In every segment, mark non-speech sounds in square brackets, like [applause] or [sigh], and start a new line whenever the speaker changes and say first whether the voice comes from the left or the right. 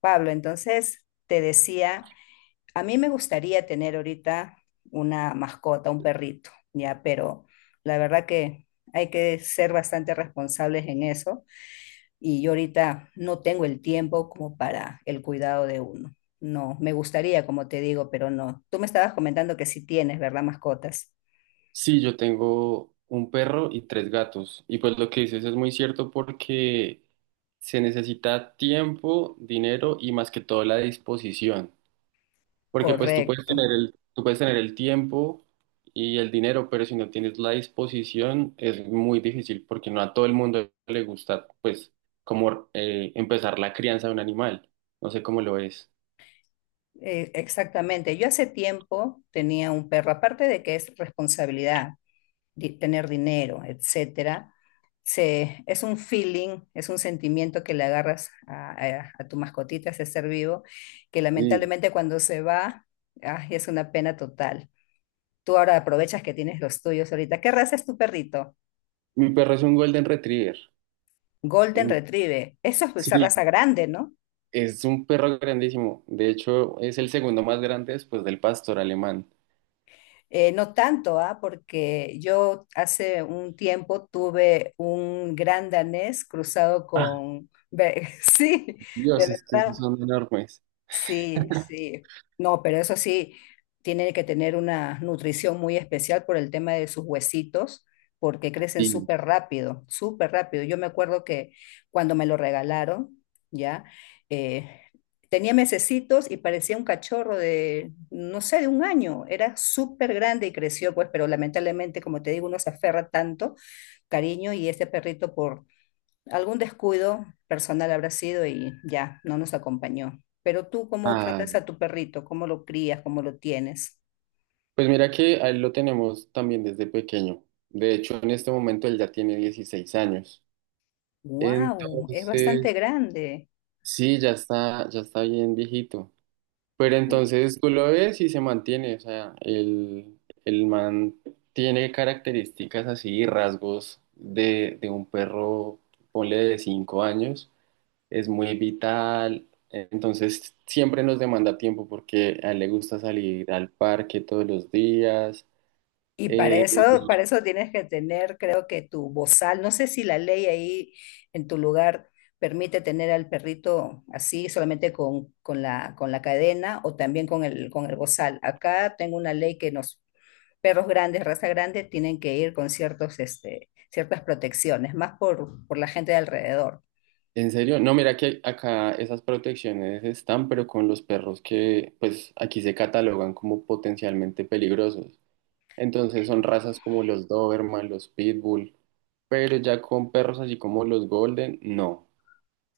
left: Pablo, entonces te decía, a mí me gustaría tener ahorita una mascota, un perrito, ya, pero la verdad que hay que ser bastante responsables en eso y yo ahorita no tengo el tiempo como para el cuidado de uno. No, me gustaría, como te digo, pero no. Tú me estabas comentando que sí tienes, ¿verdad? Mascotas.
right: Sí, yo tengo un perro y tres gatos. Y pues lo que dices es muy cierto porque se necesita tiempo, dinero y más que todo la disposición. Porque pues tú puedes
left: Correcto.
right: tener el, tú puedes tener el tiempo y el dinero, pero si no tienes la disposición es muy difícil porque no a todo el mundo le gusta pues como empezar la crianza de un animal. No sé cómo lo es.
left: Exactamente. Yo hace tiempo tenía un perro, aparte de que es responsabilidad, tener dinero, etcétera, es un feeling, es un sentimiento que le agarras a tu mascotita, a ese ser vivo, que
right: Sí.
left: lamentablemente cuando se va, ay, es una pena total. Tú ahora aprovechas que tienes los tuyos ahorita. ¿Qué raza es tu perrito?
right: Mi perro es un Golden Retriever.
left: Golden
right: En-
left: Retriever. Eso es pues, esa
right: Sí.
left: raza grande, ¿no?
right: Es un perro grandísimo. De hecho, es el segundo más grande después del pastor alemán.
left: No tanto, ¿ah? Porque yo hace un tiempo tuve un gran danés cruzado
right: Ah,
left: con… [laughs] Sí, de
right: Dios, es que esos
left: verdad.
right: son enormes.
left: Sí, sí. No, pero eso sí, tiene que tener una nutrición muy especial por el tema de sus huesitos, porque crecen
right: Sí.
left: súper rápido, súper rápido. Yo me acuerdo que cuando me lo regalaron, ya, eh, tenía mesecitos y parecía un cachorro de, no sé, de un año. Era súper grande y creció, pues, pero lamentablemente, como te digo, uno se aferra tanto cariño y este perrito por algún descuido personal habrá sido y ya, no nos acompañó. Pero tú, ¿cómo
right: Ah,
left: tratas a tu perrito? ¿Cómo lo crías? ¿Cómo lo tienes?
right: pues mira que a él lo tenemos también desde pequeño. De hecho, en este momento él ya tiene 16 años.
left: ¡Wow! Es bastante
right: Entonces,
left: grande.
right: sí, ya está bien viejito. Pero entonces tú lo ves y se mantiene. O sea, el man tiene características así, rasgos de un perro, ponle de 5 años. Es muy vital, entonces siempre nos demanda tiempo porque a él le gusta salir al parque todos los días.
left: Y
right: Eh,
left: para eso tienes que tener, creo que tu bozal. No sé si la ley ahí en tu lugar permite tener al perrito así, solamente con la cadena o también con el bozal. Acá tengo una ley que nos perros grandes, raza grande, tienen que ir con ciertos, este, ciertas protecciones, más por la gente de alrededor.
right: en serio, no, mira que acá esas protecciones están, pero con los perros que pues aquí se catalogan como potencialmente peligrosos. Entonces son razas como los Doberman, los Pitbull, pero ya con perros así como los Golden, no.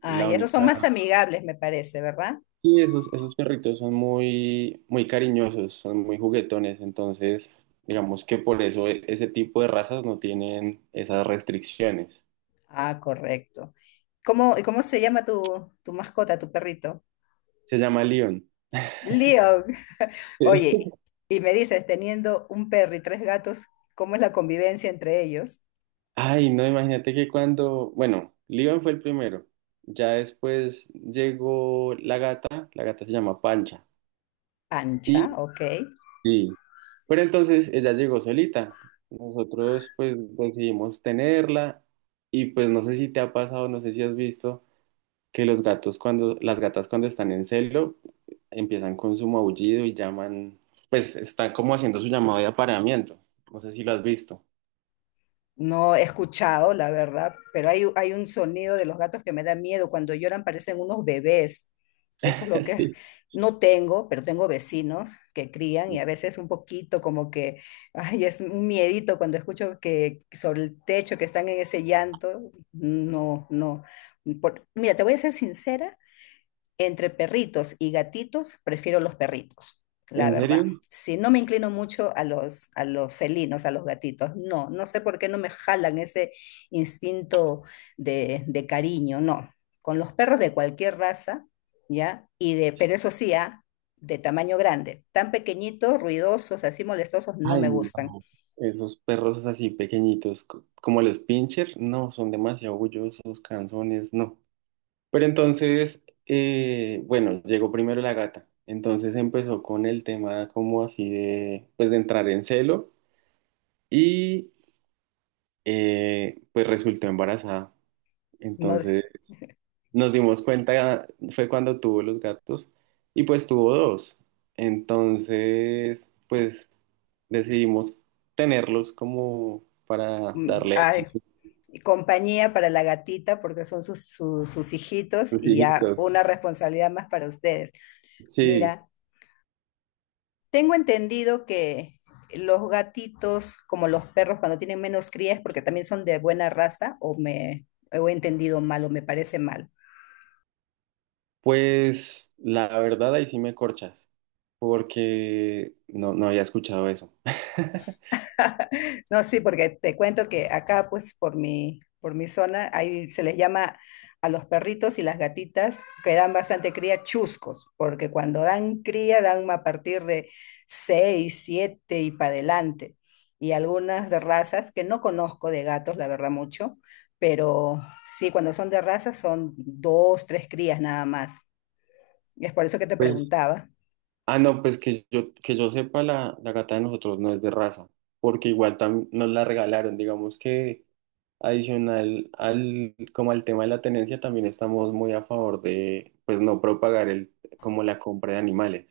left: Ah,
right: La
left: y esos son
right: única.
left: más amigables, me parece, ¿verdad?
right: Y esos perritos son muy, muy cariñosos, son muy juguetones, entonces digamos que por eso ese tipo de razas no tienen esas restricciones.
left: Ah, correcto. ¿Cómo, y cómo se llama tu, tu mascota, tu perrito?
right: Se llama León.
left: Leon.
right: Sí.
left: Oye, y me dices, teniendo un perro y tres gatos, ¿cómo es la convivencia entre ellos?
right: Ay, no, imagínate que cuando, bueno, León fue el primero, ya después llegó la gata se llama Pancha,
left: Ancha,
right: y
left: ok.
right: sí, pero entonces ella llegó solita, nosotros pues decidimos tenerla y pues no sé si te ha pasado, no sé si has visto que los gatos cuando, las gatas cuando están en celo empiezan con su maullido y llaman, pues están como haciendo su llamado de apareamiento. No sé si lo has visto.
left: No he escuchado, la verdad, pero hay un sonido de los gatos que me da miedo. Cuando lloran parecen unos bebés. Eso es
right: [laughs]
left: lo que
right: Sí,
left: no tengo, pero tengo vecinos que crían y a
right: sí.
left: veces un poquito como que, ay, es un miedito cuando escucho que sobre el techo que están en ese llanto. No, no. Mira, te voy a ser sincera entre perritos y gatitos, prefiero los perritos, la
right: ¿En
left: verdad.
right: serio?
left: Si no me inclino mucho a los felinos, a los gatitos, no, no sé por qué no me jalan ese instinto de cariño, no. Con los perros de cualquier raza, ¿ya? Y de, pero eso sí, ah, de tamaño grande. Tan pequeñitos, ruidosos, así molestosos, no
right: Ay,
left: me gustan.
right: no. Esos perros así pequeñitos, como los pincher, no, son demasiado orgullosos, canzones, no. Pero entonces, bueno, llegó primero la gata. Entonces empezó con el tema como así de, pues de entrar en celo y pues resultó embarazada.
left: No,
right: Entonces nos dimos cuenta, fue cuando tuvo los gatos y pues tuvo dos. Entonces, pues decidimos tenerlos como para
left: mm,
right: darle allí
left: ay,
right: sus
left: y compañía para la gatita porque son sus, sus hijitos
right: sus
left: y ya
right: hijitos.
left: una responsabilidad más para ustedes.
right: Sí,
left: Mira, tengo entendido que los gatitos, como los perros, cuando tienen menos crías, porque también son de buena raza, o he entendido mal, o me parece mal.
right: pues la verdad ahí sí me corchas porque no, no había escuchado eso. [laughs]
left: No, sí, porque te cuento que acá, pues, por mi zona, ahí se les llama a los perritos y las gatitas que dan bastante cría chuscos, porque cuando dan cría dan a partir de 6 7 y para adelante. Y algunas de razas, que no conozco de gatos, la verdad, mucho, pero sí, cuando son de razas son dos, tres crías nada más. Y es por eso que te
right: Pues,
left: preguntaba.
right: ah, no, pues que yo sepa, la gata de nosotros no es de raza, porque igual también nos la regalaron, digamos que adicional al, como al tema de la tenencia, también estamos muy a favor de, pues no propagar el, como la compra de animales,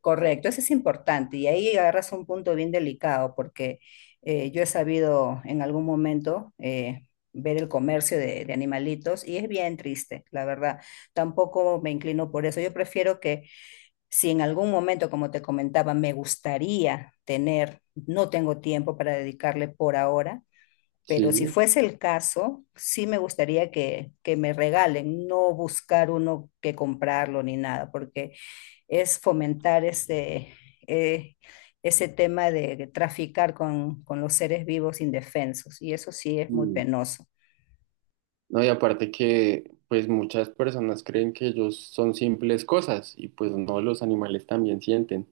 left: Correcto, eso es importante y ahí agarras un punto bien delicado porque yo he sabido en algún momento ver el comercio de animalitos y es bien triste, la verdad. Tampoco me inclino por eso. Yo prefiero que si en algún momento, como te comentaba, me gustaría tener, no tengo tiempo para dedicarle por ahora, pero si
right: ¿sí?
left: fuese el caso, sí me gustaría que me regalen, no buscar uno que comprarlo ni nada, porque es fomentar ese, eh, ese tema de traficar con los seres vivos indefensos, y eso sí es muy
right: Mm.
left: penoso.
right: No, y aparte que, pues muchas personas creen que ellos son simples cosas, y pues no, los animales también sienten,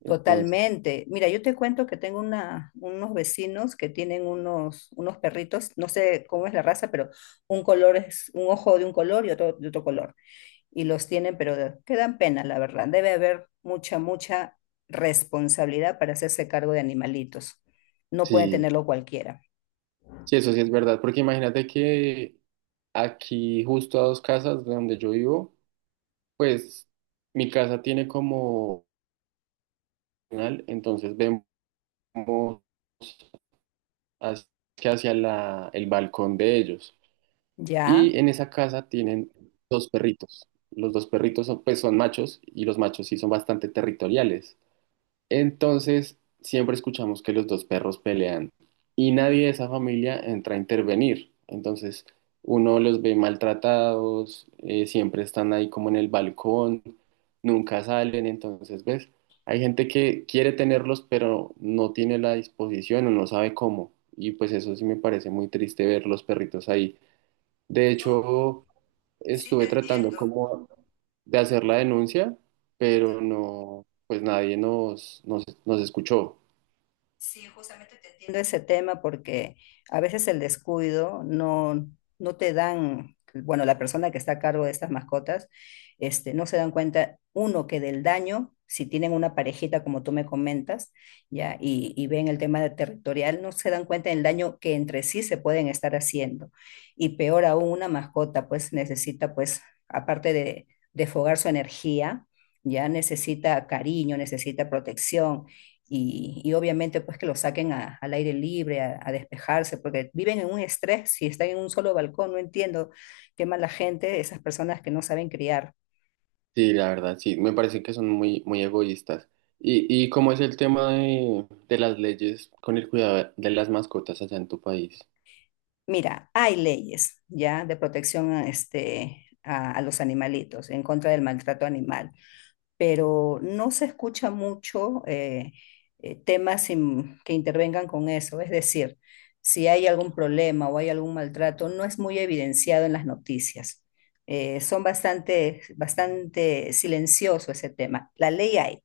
right: entonces,
left: Totalmente. Mira, yo te cuento que tengo una, unos vecinos que tienen unos, unos perritos, no sé cómo es la raza, pero un color es un ojo de un color y otro de otro color. Y los tienen, pero que dan pena, la verdad. Debe haber mucha, mucha responsabilidad para hacerse cargo de animalitos. No pueden
right: sí,
left: tenerlo cualquiera.
right: sí, eso sí es verdad, porque imagínate que aquí, justo a dos casas de donde yo vivo. Pues mi casa tiene como canal, entonces vemos hacia el balcón de ellos.
left: ¿Ya?
right: Y en esa casa tienen dos perritos. Los dos perritos son machos y los machos sí son bastante territoriales. Entonces, siempre escuchamos que los dos perros pelean y nadie de esa familia entra a intervenir. Entonces, uno los ve maltratados, siempre están ahí como en el balcón, nunca salen. Entonces, ¿ves? Hay gente que quiere tenerlos, pero no tiene la disposición o no sabe cómo. Y pues eso sí me parece muy triste ver los perritos ahí. De hecho,
left: Sí, te
right: estuve tratando
left: entiendo.
right: como de hacer la denuncia, pero no, pues nadie nos escuchó.
left: Sí, justamente te entiendo ese tema porque a veces el descuido no, no te dan, bueno, la persona que está a cargo de estas mascotas, este, no se dan cuenta, uno, que del daño, si tienen una parejita como tú me comentas, ya, y ven el tema de territorial, no se dan cuenta del daño que entre sí se pueden estar haciendo. Y peor aún, una mascota pues necesita pues, aparte de fogar su energía, ya necesita cariño, necesita protección y obviamente pues que lo saquen al aire libre, a despejarse, porque viven en un estrés, si están en un solo balcón, no entiendo qué mala gente, esas personas que no saben criar.
right: Sí, la verdad, sí, me parece que son muy, muy egoístas. ¿Y cómo es el tema de las leyes con el cuidado de las mascotas allá en tu país?
left: Mira, hay leyes ya de protección a, este, a los animalitos, en contra del maltrato animal. Pero no se escucha mucho temas que intervengan con eso. Es decir, si hay algún problema o hay algún maltrato, no es muy evidenciado en las noticias. Son bastante, bastante silencioso ese tema. La ley hay,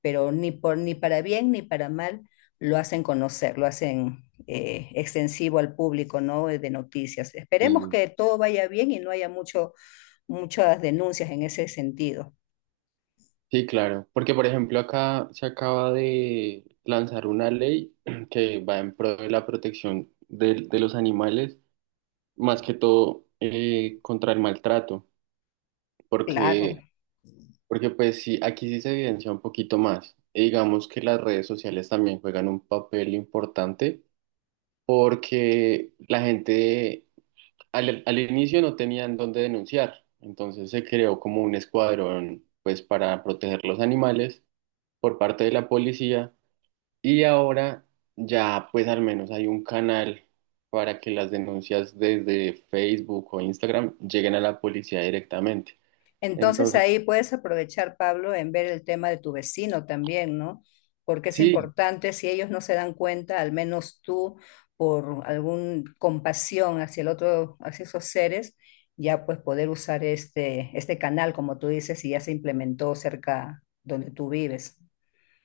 left: pero ni por, ni para bien ni para mal lo hacen conocer, lo hacen extensivo al público, ¿no? De noticias. Esperemos
right: Sí.
left: que todo vaya bien y no haya mucho, muchas denuncias en ese sentido.
right: Sí, claro, porque por ejemplo acá se acaba de lanzar una ley [clears throat] que va en pro de la protección de los animales, más que todo contra el maltrato,
left: Claro.
right: porque. Porque pues sí, aquí sí se evidencia un poquito más. Y digamos que las redes sociales también juegan un papel importante porque la gente al inicio no tenían dónde denunciar. Entonces se creó como un escuadrón pues para proteger los animales por parte de la policía y ahora ya pues al menos hay un canal para que las denuncias desde Facebook o Instagram lleguen a la policía directamente.
left: Entonces
right: Entonces,
left: ahí puedes aprovechar, Pablo, en ver el tema de tu vecino también, ¿no? Porque es
right: sí.
left: importante, si ellos no se dan cuenta, al menos tú, por alguna compasión hacia el otro, hacia esos seres, ya pues poder usar este, este canal, como tú dices, y ya se implementó cerca donde tú vives.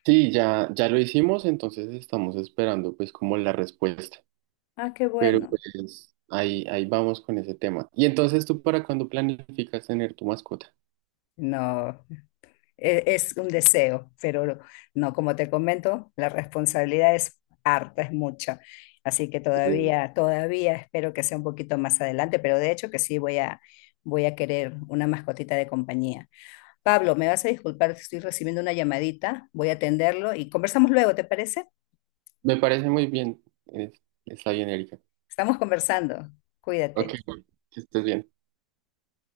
right: Sí, ya, ya lo hicimos, entonces estamos esperando pues como la respuesta.
left: Ah, qué
right: Pero
left: bueno.
right: pues ahí, ahí vamos con ese tema. ¿Y entonces tú para cuándo planificas tener tu mascota?
left: No. Es un deseo, pero no, como te comento, la responsabilidad es harta, es mucha. Así que
right: Eh,
left: todavía, todavía espero que sea un poquito más adelante, pero de hecho que sí voy a, voy a querer una mascotita de compañía. Pablo, me vas a disculpar, si estoy recibiendo una llamadita, voy a atenderlo y conversamos luego, ¿te parece?
right: Me parece muy bien. Está bien, Erika.
left: Estamos conversando. Cuídate.
right: Ok, que estés bien.